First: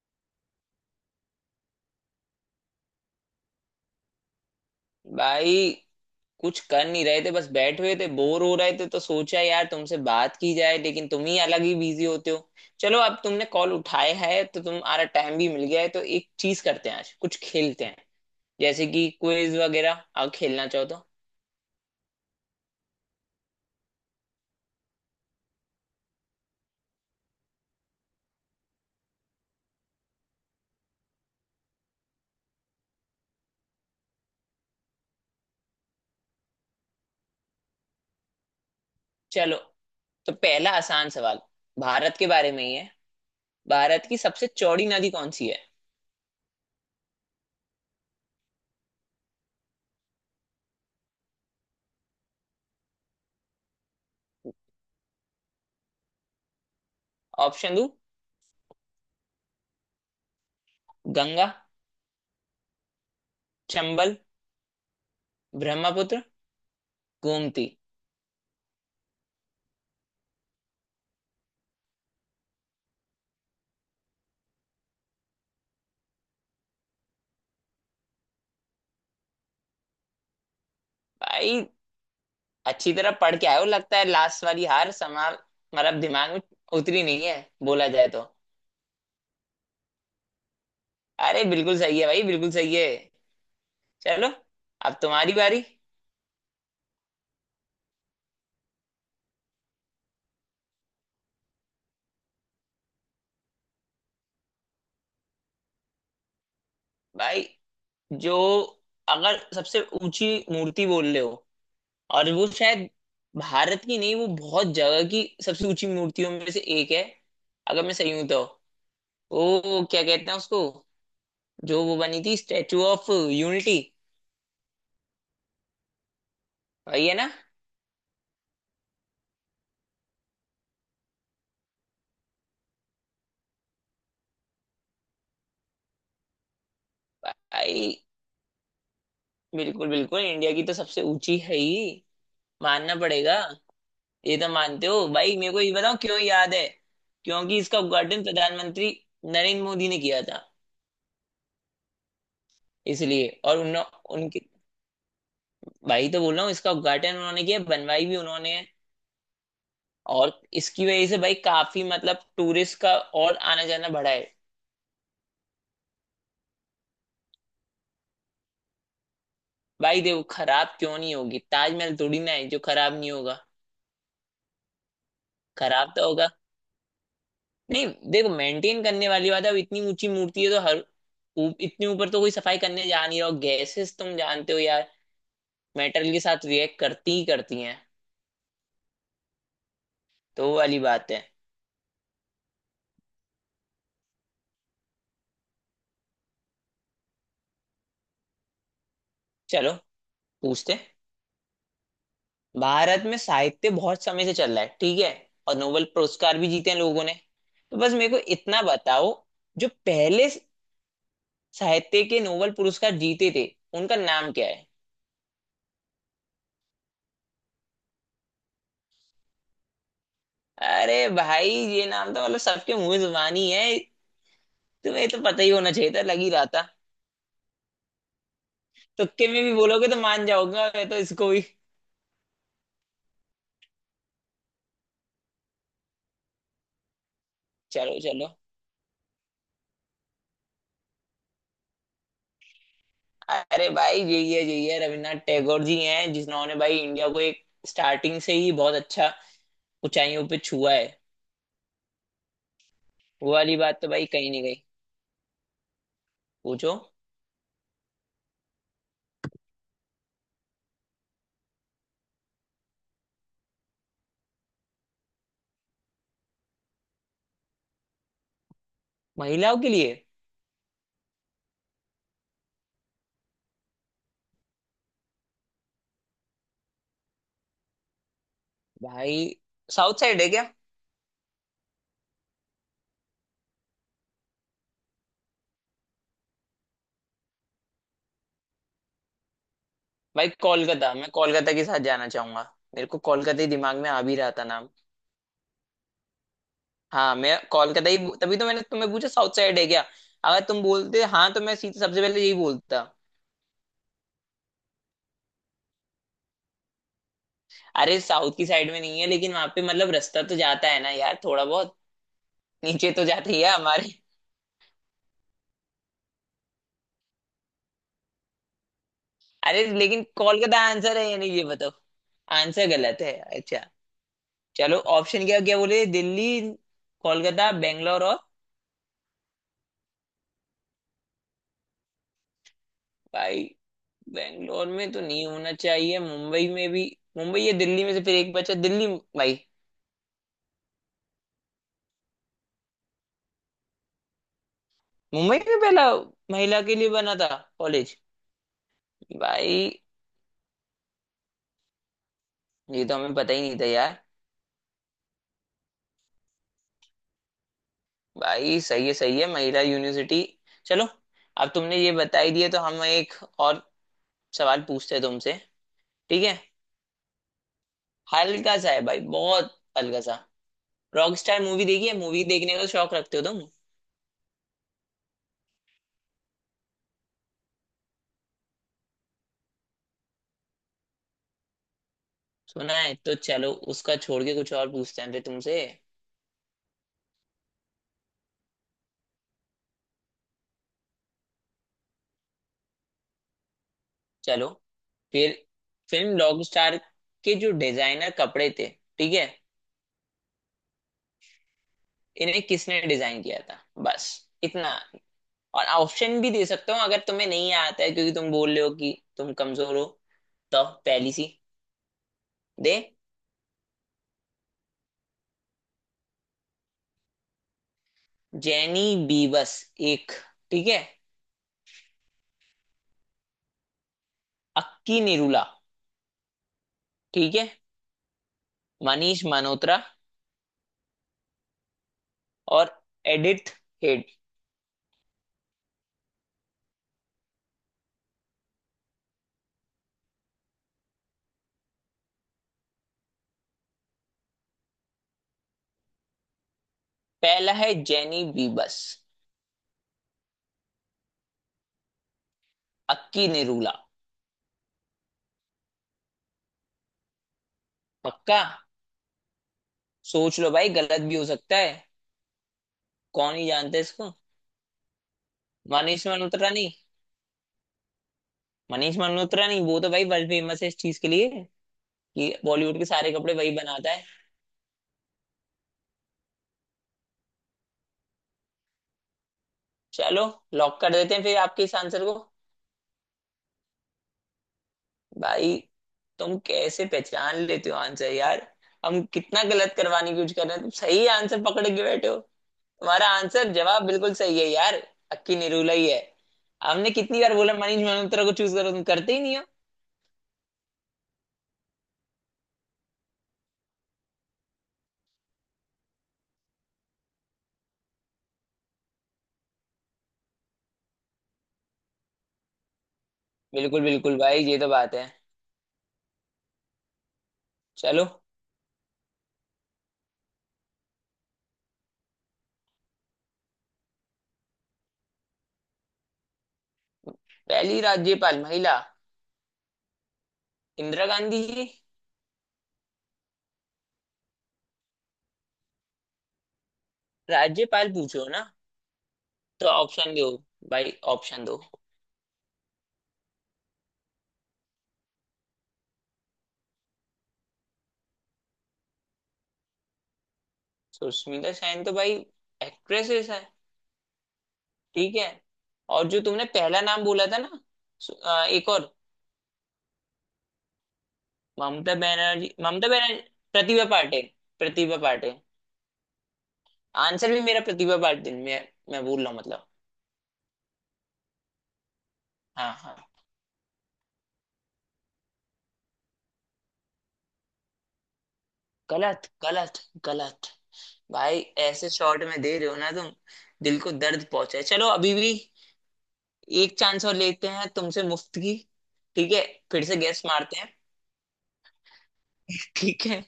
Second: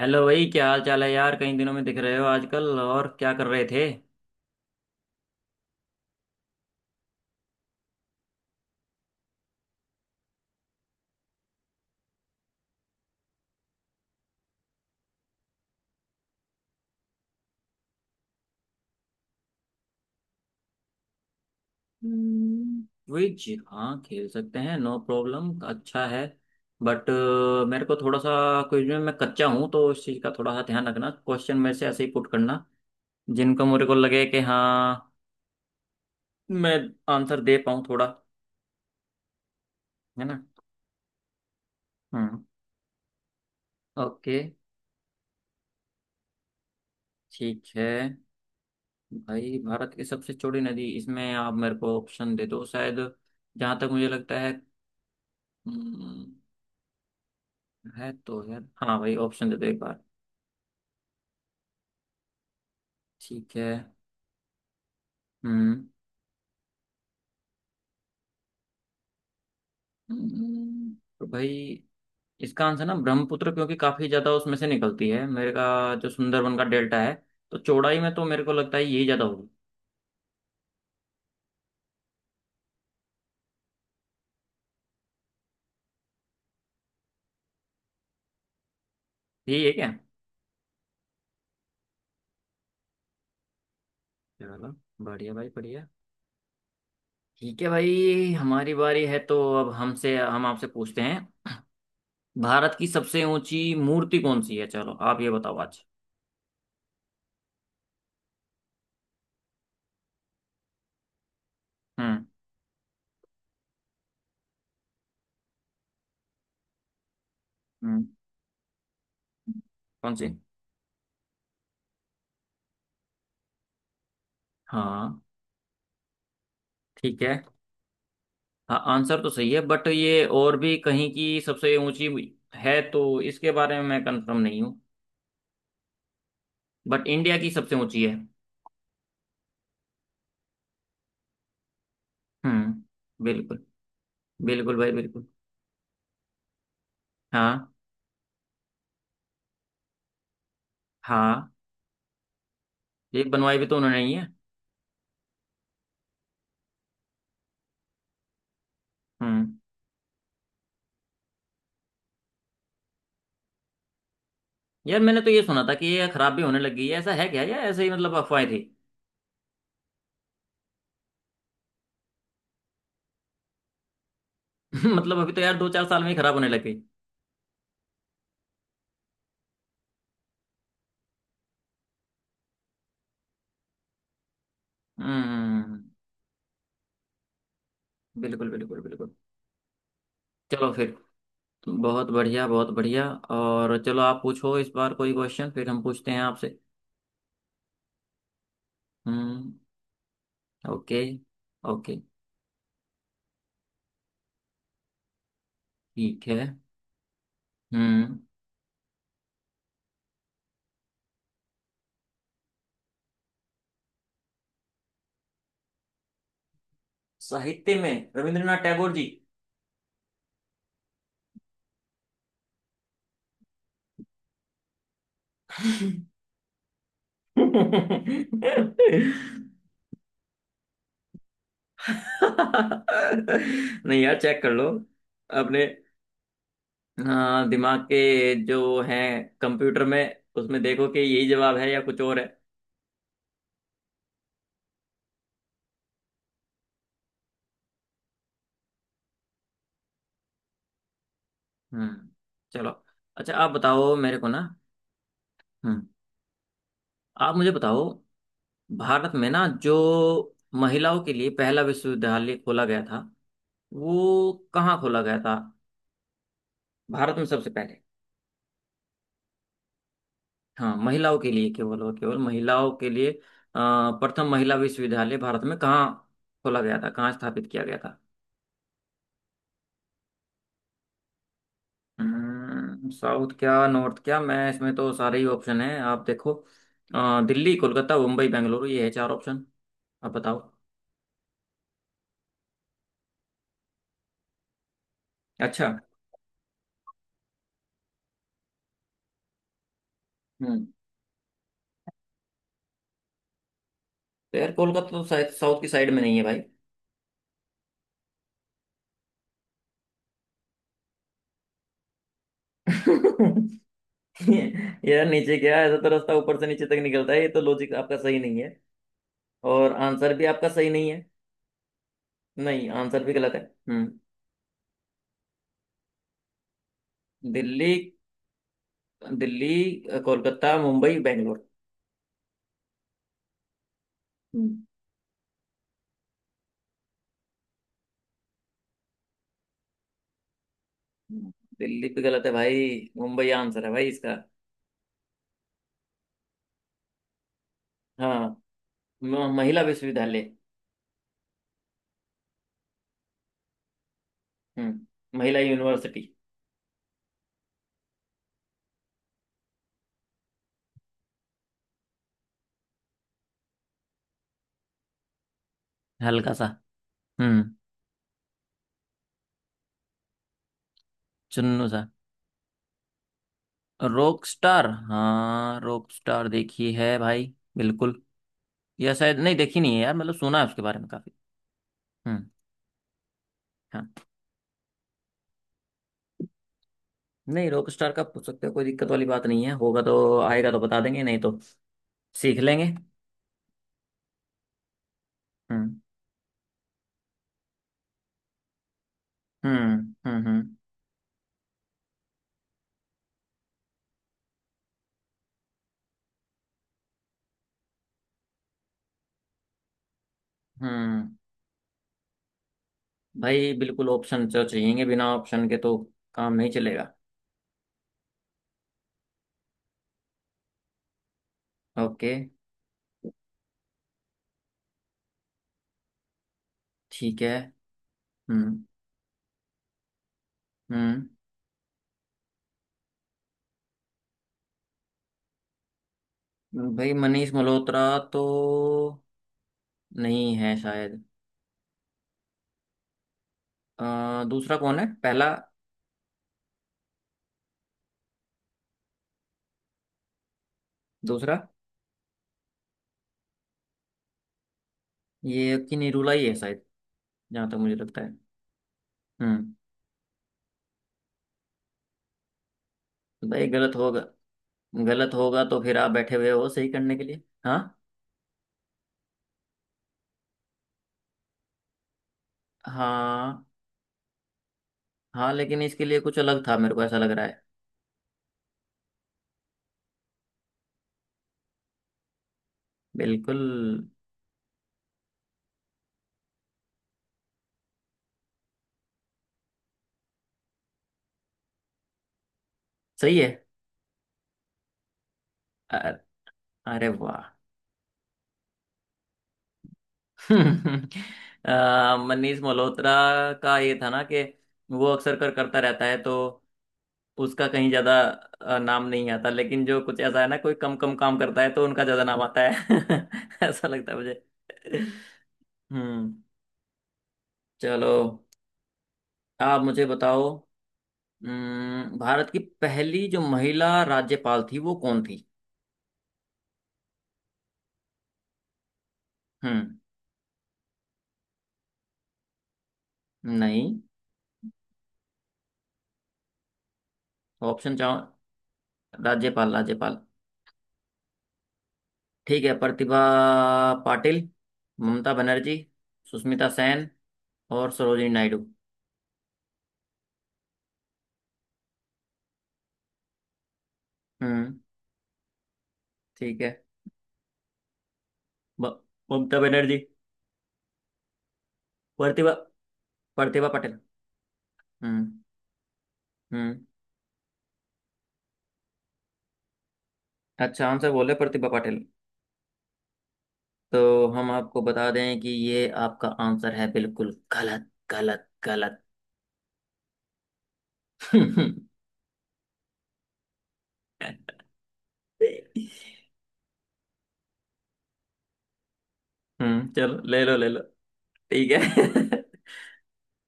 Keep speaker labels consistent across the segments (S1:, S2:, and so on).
S1: Hello भाई, क्या हाल चाल है यार। कई दिनों में दिख रहे हो। आजकल और क्या कर रहे थे।
S2: भाई कुछ कर नहीं रहे थे, बस बैठे हुए थे, बोर हो रहे थे तो सोचा यार तुमसे बात की जाए, लेकिन तुम ही अलग ही बिजी होते हो। चलो, अब तुमने कॉल उठाया है तो तुम्हारा टाइम भी मिल गया है, तो एक चीज करते हैं, आज कुछ खेलते हैं, जैसे कि क्विज वगैरह, अगर खेलना चाहो तो।
S1: क्विज? हाँ, खेल सकते हैं, नो प्रॉब्लम, अच्छा है। बट मेरे को थोड़ा सा क्विज में मैं कच्चा हूँ, तो उस चीज़ का थोड़ा सा ध्यान रखना। क्वेश्चन में से ऐसे ही पुट करना जिनको मेरे को लगे कि हाँ मैं आंसर दे पाऊँ थोड़ा।
S2: चलो,
S1: है
S2: तो
S1: ना।
S2: पहला आसान सवाल, भारत के
S1: हम्म।
S2: बारे में ही है। भारत की
S1: ओके,
S2: सबसे चौड़ी नदी कौन सी है?
S1: ठीक है। भाई भारत की सबसे चौड़ी नदी, इसमें आप मेरे को ऑप्शन दे दो शायद। जहाँ तक मुझे लगता हम्म,
S2: ऑप्शन दो।
S1: है तो है। हाँ भाई, ऑप्शन दे दो एक बार।
S2: गंगा,
S1: ठीक है।
S2: चंबल,
S1: हम्म।
S2: ब्रह्मपुत्र, गोमती।
S1: तो भाई इसका आंसर ना ब्रह्मपुत्र, क्योंकि काफी ज्यादा उसमें से निकलती है मेरे का। जो सुंदरबन का डेल्टा है, तो चौड़ाई में तो मेरे को लगता है यही ज्यादा होगी।
S2: भाई अच्छी तरह पढ़ के आए हो, लगता है लास्ट वाली हार समा मतलब दिमाग में उतरी नहीं है, बोला जाए तो।
S1: यही है क्या?
S2: अरे बिल्कुल सही है भाई, बिल्कुल सही है। चलो,
S1: चलो।
S2: अब तुम्हारी
S1: बढ़िया भाई
S2: बारी।
S1: बढ़िया। ठीक है भाई, हमारी बारी है, तो अब हमसे हम आपसे पूछते हैं। भारत की सबसे ऊंची मूर्ति कौन सी है, चलो आप ये बताओ आज।
S2: भाई जो, अगर सबसे ऊंची मूर्ति बोल रहे हो,
S1: हम्म।
S2: और वो शायद भारत की नहीं, वो बहुत जगह की सबसे ऊंची मूर्तियों में से एक है, अगर मैं
S1: हम्म।
S2: सही हूं तो। वो क्या
S1: कौन सी?
S2: कहते हैं उसको, जो वो बनी थी, स्टेचू ऑफ यूनिटी।
S1: हाँ।
S2: वही है
S1: ठीक
S2: ना?
S1: है। हाँ, आंसर तो सही है, बट ये और भी कहीं की सबसे ऊंची है, तो इसके बारे में मैं कंफर्म नहीं हूँ। बट इंडिया की सबसे
S2: भाई
S1: ऊंची है।
S2: बिल्कुल बिल्कुल, इंडिया की तो सबसे ऊंची है ही। मानना
S1: हम्म।
S2: पड़ेगा।
S1: बिल्कुल।
S2: ये तो
S1: बिल्कुल
S2: मानते
S1: भाई
S2: हो
S1: बिल्कुल।
S2: भाई, मेरे को ये बताओ क्यों याद है। क्योंकि
S1: हाँ।
S2: इसका उद्घाटन प्रधानमंत्री नरेंद्र मोदी ने किया था,
S1: हाँ, ये
S2: इसलिए।
S1: बनवाई
S2: और
S1: भी तो
S2: उन,
S1: उन्होंने ही है।
S2: उनके भाई, तो बोल रहा हूँ इसका उद्घाटन उन्होंने किया, बनवाई भी उन्होंने है।
S1: हम्म।
S2: और इसकी वजह से भाई काफी मतलब टूरिस्ट का और आना जाना बढ़ा है।
S1: यार, मैंने तो ये सुना था कि ये खराब भी होने लगी है, ऐसा है क्या, या ऐसे ही मतलब अफवाहें थी।
S2: भाई देखो, खराब क्यों नहीं होगी, ताजमहल थोड़ी ना है जो खराब नहीं होगा।
S1: मतलब अभी तो यार दो चार
S2: खराब
S1: साल
S2: तो
S1: में ही
S2: होगा
S1: खराब होने लग गई।
S2: नहीं। देखो, मेंटेन करने वाली बात है, अब इतनी ऊंची मूर्ति है तो हर इतने ऊपर तो कोई सफाई करने जा नहीं रहा, हो गैसेस तुम जानते हो यार,
S1: हम्म।
S2: मेटल के साथ रिएक्ट करती ही करती हैं।
S1: बिल्कुल बिल्कुल बिल्कुल।
S2: तो वो
S1: चलो
S2: वाली
S1: फिर।
S2: बात है।
S1: बहुत बढ़िया बहुत बढ़िया। और चलो आप पूछो इस बार कोई क्वेश्चन, फिर हम पूछते हैं आपसे। हम्म।
S2: चलो पूछते हैं।
S1: ओके। ओके।
S2: भारत में साहित्य बहुत समय से चल रहा है, ठीक है, और नोबेल
S1: ठीक है।
S2: पुरस्कार भी जीते हैं लोगों ने। तो बस मेरे
S1: हम्म।
S2: को इतना बताओ, जो पहले साहित्य के नोबेल पुरस्कार जीते थे, उनका नाम क्या है?
S1: साहित्य में रविंद्रनाथ टैगोर जी।
S2: अरे भाई, ये नाम तो मतलब सबके मुंह जुबानी है, तुम्हें तो पता ही होना चाहिए था, लग ही रहा था तुक्के में भी बोलोगे तो मान जाओगे, मैं तो इसको भी।
S1: नहीं यार, चेक कर लो अपने, हाँ, दिमाग
S2: चलो
S1: के
S2: चलो
S1: जो है, कंप्यूटर में उसमें देखो कि यही जवाब है या कुछ और है।
S2: अरे भाई जे ये रविन्द्रनाथ टैगोर जी हैं, जिन्होंने भाई इंडिया को एक स्टार्टिंग से ही बहुत अच्छा ऊंचाइयों पे छुआ है।
S1: हम्म। चलो।
S2: वो
S1: अच्छा आप
S2: वाली बात तो
S1: बताओ
S2: भाई
S1: मेरे को
S2: कहीं
S1: ना।
S2: नहीं गई।
S1: हम्म।
S2: पूछो।
S1: आप मुझे बताओ, भारत में ना जो महिलाओं के लिए पहला विश्वविद्यालय खोला गया था, वो कहाँ खोला गया था, भारत में सबसे पहले।
S2: महिलाओं के लिए?
S1: हाँ, महिलाओं के लिए, केवल और केवल महिलाओं के लिए। प्रथम महिला विश्वविद्यालय भारत में कहाँ खोला गया था, कहाँ स्थापित किया गया था।
S2: भाई, साउथ साइड है क्या?
S1: साउथ क्या नॉर्थ क्या, मैं इसमें तो सारे ही ऑप्शन हैं, आप देखो। दिल्ली, कोलकाता, मुंबई, बेंगलुरु, ये है चार ऑप्शन। आप
S2: भाई
S1: बताओ।
S2: कोलकाता, मैं कोलकाता के साथ जाना चाहूंगा। मेरे को कोलकाता ही दिमाग में आ भी रहा था नाम।
S1: अच्छा।
S2: हाँ, मैं कोलकाता ही, तभी तो मैंने तुम्हें पूछा साउथ साइड है क्या, अगर तुम
S1: हम्म।
S2: बोलते हाँ तो मैं सीधे सबसे पहले यही बोलता।
S1: तो यार कोलकाता तो शायद साउथ की साइड में नहीं है भाई।
S2: अरे साउथ की साइड में नहीं है, लेकिन वहां पे मतलब रास्ता तो जाता है ना यार, थोड़ा बहुत नीचे तो जाती है हमारे।
S1: यार नीचे क्या है? ऐसा तो रास्ता ऊपर से नीचे तक निकलता है, ये तो लॉजिक आपका सही नहीं है।
S2: अरे
S1: और
S2: लेकिन
S1: आंसर भी
S2: कॉल का
S1: आपका
S2: तो
S1: सही नहीं।
S2: आंसर है या नहीं ये बताओ। आंसर
S1: नहीं,
S2: गलत
S1: आंसर भी
S2: है?
S1: गलत है।
S2: अच्छा।
S1: हम्म।
S2: चलो ऑप्शन क्या क्या बोले, दिल्ली, कोलकाता,
S1: दिल्ली।
S2: बेंगलोर और।
S1: दिल्ली, कोलकाता, मुंबई, बेंगलोर।
S2: भाई
S1: हम्म।
S2: बेंगलोर में तो नहीं होना चाहिए, मुंबई में भी। मुंबई या दिल्ली में से, फिर एक बचा दिल्ली। भाई
S1: दिल्ली भी गलत है भाई। मुंबई आंसर है भाई इसका।
S2: मुंबई में पहला महिला के लिए बना था कॉलेज?
S1: हाँ। महिला
S2: भाई
S1: विश्वविद्यालय।
S2: ये तो हमें पता ही नहीं था यार।
S1: हम्म, महिला यूनिवर्सिटी।
S2: भाई सही है, सही है, महिला यूनिवर्सिटी। चलो, अब तुमने ये बता ही दिया, तो हम एक और सवाल पूछते हैं तुमसे। ठीक
S1: हल्का
S2: है,
S1: सा। हम्म।
S2: हल्का सा है भाई, बहुत हल्का सा। रॉकस्टार मूवी
S1: चुन्नू सा।
S2: देखी है, मूवी देखने का शौक रखते हो तुम?
S1: रॉक स्टार, हाँ रॉक स्टार देखी है भाई बिल्कुल। या शायद नहीं, देखी नहीं है यार, मतलब सुना है उसके बारे में काफी। हम्म।
S2: सुना है तो चलो
S1: हाँ।
S2: उसका छोड़ के कुछ और पूछते हैं फिर तुमसे।
S1: नहीं, रॉक स्टार का पूछ सकते हो, कोई दिक्कत वाली बात नहीं है, होगा तो आएगा तो बता देंगे, नहीं तो सीख लेंगे।
S2: चलो फिर,
S1: हम्म।
S2: फिल्म रॉकस्टार के जो डिजाइनर कपड़े थे, ठीक है,
S1: हम्म। हम्म। हम्म।
S2: इन्हें किसने डिजाइन किया था, बस इतना। और ऑप्शन भी दे सकता हूँ अगर तुम्हें नहीं आता है, क्योंकि तुम बोल रहे हो कि तुम कमजोर हो। तो पहली
S1: हम्म।
S2: सी दे,
S1: भाई बिल्कुल, ऑप्शन तो चाहिएंगे, बिना ऑप्शन के तो काम नहीं चलेगा।
S2: जेनी बीवस एक, ठीक है,
S1: ओके।
S2: अक्की निरूला,
S1: ठीक
S2: ठीक
S1: है।
S2: है,
S1: हम्म।
S2: मनीष मल्होत्रा,
S1: हम्म।
S2: और एडिथ हेड।
S1: भाई मनीष मल्होत्रा तो नहीं है शायद। दूसरा कौन है, पहला?
S2: पहला है जेनी बीबस,
S1: दूसरा?
S2: अक्की निरूला।
S1: ये कि निरूला ही है शायद, जहाँ तक मुझे लगता है।
S2: पक्का?
S1: हम्म।
S2: सोच लो भाई, गलत भी हो सकता है,
S1: तो
S2: कौन
S1: भाई
S2: ही
S1: गलत
S2: जानता है
S1: होगा,
S2: इसको।
S1: गलत होगा तो फिर आप
S2: मनीष
S1: बैठे हुए हो
S2: मल्होत्रा
S1: सही
S2: नहीं?
S1: करने के लिए। हाँ।
S2: मनीष मल्होत्रा नहीं, वो तो भाई वर्ल्ड फेमस है इस चीज के लिए कि बॉलीवुड के सारे कपड़े
S1: हाँ,
S2: वही बनाता है।
S1: हाँ लेकिन इसके लिए कुछ अलग था, मेरे को ऐसा लग रहा है।
S2: चलो लॉक कर देते हैं फिर आपके इस आंसर को।
S1: बिल्कुल।
S2: भाई तुम कैसे पहचान लेते हो आंसर यार, हम कितना गलत करवाने की कोशिश कर रहे हैं, तुम सही आंसर पकड़ के बैठे हो। हमारा
S1: सही है।
S2: आंसर जवाब बिल्कुल सही है यार, अक्की निरूला ही है।
S1: अरे
S2: हमने
S1: वाह।
S2: कितनी बार बोला मनीष मल्होत्रा को चूज करो, तुम करते ही नहीं हो।
S1: मनीष मल्होत्रा का ये था ना कि वो अक्सर कर करता रहता है, तो उसका कहीं ज्यादा नाम नहीं आता, लेकिन जो कुछ ऐसा है ना, कोई कम कम काम करता है तो उनका ज्यादा नाम आता है। ऐसा
S2: बिल्कुल
S1: लगता है
S2: बिल्कुल
S1: मुझे।
S2: भाई, ये तो बात है।
S1: हम्म। चलो।
S2: चलो,
S1: आप मुझे बताओ, भारत की पहली जो महिला राज्यपाल थी, वो कौन थी?
S2: पहली राज्यपाल महिला,
S1: हम्म।
S2: इंदिरा गांधी जी।
S1: नहीं। ऑप्शन
S2: राज्यपाल
S1: चाहो?
S2: पूछो ना,
S1: राज्यपाल,
S2: तो
S1: राज्यपाल।
S2: ऑप्शन दो भाई, ऑप्शन दो।
S1: ठीक है। प्रतिभा पाटिल, ममता बनर्जी, सुष्मिता सेन और सरोजिनी नायडू।
S2: सुष्मिता सेन तो भाई एक्ट्रेसेस है,
S1: हम्म।
S2: ठीक है। और जो
S1: ठीक
S2: तुमने
S1: है।
S2: पहला नाम बोला था ना, एक
S1: ब-
S2: और,
S1: ममता बनर्जी।
S2: ममता
S1: प्रतिभा,
S2: बनर्जी, ममता बनर्जी,
S1: प्रतिभा पाटिल।
S2: प्रतिभा पाटिल, प्रतिभा
S1: हम्म।
S2: पाटिल।
S1: हम्म।
S2: आंसर भी मेरा प्रतिभा पाटिल में, मैं बोल रहा हूँ मतलब।
S1: अच्छा, आंसर बोले प्रतिभा पाटिल।
S2: हाँ हाँ।
S1: तो हम आपको बता दें कि ये आपका आंसर है, बिल्कुल गलत, गलत, गलत।
S2: गलत गलत गलत। भाई ऐसे शॉट में दे रहे हो ना तुम, दिल को दर्द पहुंचा है। चलो अभी भी एक चांस और लेते हैं तुमसे मुफ्त की, ठीक है।
S1: हम्म,
S2: फिर से
S1: चलो
S2: गैस
S1: ले लो ले
S2: मारते
S1: लो।
S2: हैं।
S1: ठीक है।
S2: ठीक है।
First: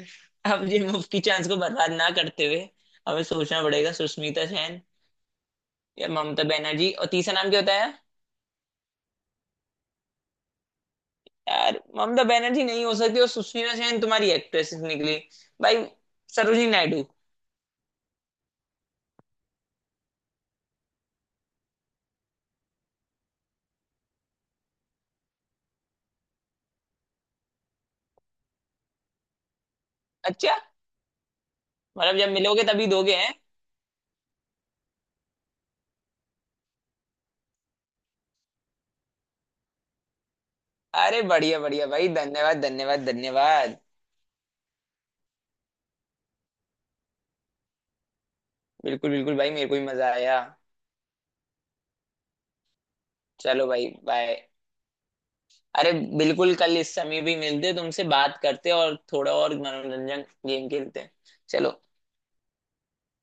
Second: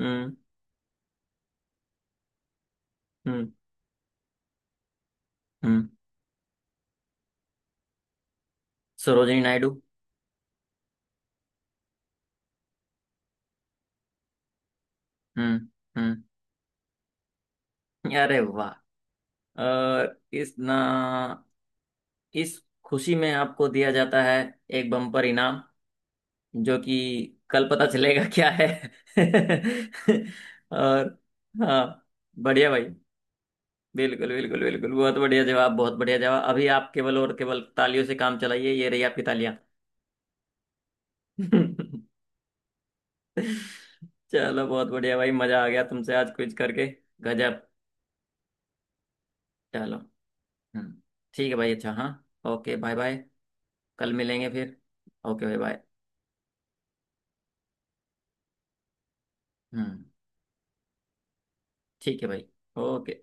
S1: हम्म।
S2: अब ये मुफ्त की चांस को बर्बाद ना करते हुए हमें
S1: हम्म।
S2: सोचना पड़ेगा। सुष्मिता सेन
S1: हम्म।
S2: या ममता बनर्जी, और तीसरा नाम क्या होता है?
S1: सरोजिनी नायडू।
S2: यार ममता बनर्जी नहीं हो सकती, और सुष्मिता सेन तुम्हारी एक्ट्रेस निकली।
S1: हम्म।
S2: भाई,
S1: हम्म।
S2: सरोजिनी नायडू।
S1: अरे वाह। और इस ना, इस खुशी में आपको दिया जाता है एक बम्पर इनाम, जो कि कल पता चलेगा क्या है।
S2: अच्छा,
S1: और हाँ।
S2: मतलब जब मिलोगे
S1: बढ़िया भाई।
S2: तभी दोगे हैं।
S1: बिल्कुल बिल्कुल बिल्कुल, बहुत बढ़िया जवाब, बहुत बढ़िया जवाब। अभी आप केवल और केवल तालियों से काम चलाइए, ये रही आपकी तालियां।
S2: अरे बढ़िया बढ़िया भाई, धन्यवाद धन्यवाद धन्यवाद।
S1: चलो बहुत बढ़िया भाई, मजा आ गया तुमसे आज क्विज करके। गजब।
S2: बिल्कुल बिल्कुल भाई, मेरे को भी
S1: चलो।
S2: मजा आया।
S1: हम्म। ठीक है भाई, अच्छा, हाँ। Okay, bye bye.
S2: चलो भाई
S1: कल
S2: बाय।
S1: मिलेंगे फिर। ओके भाई, बाय।
S2: अरे बिल्कुल, कल इस समय भी मिलते, तुमसे बात करते और थोड़ा और
S1: हम्म।
S2: मनोरंजन गेम खेलते हैं। चलो।
S1: ठीक है भाई। ओके।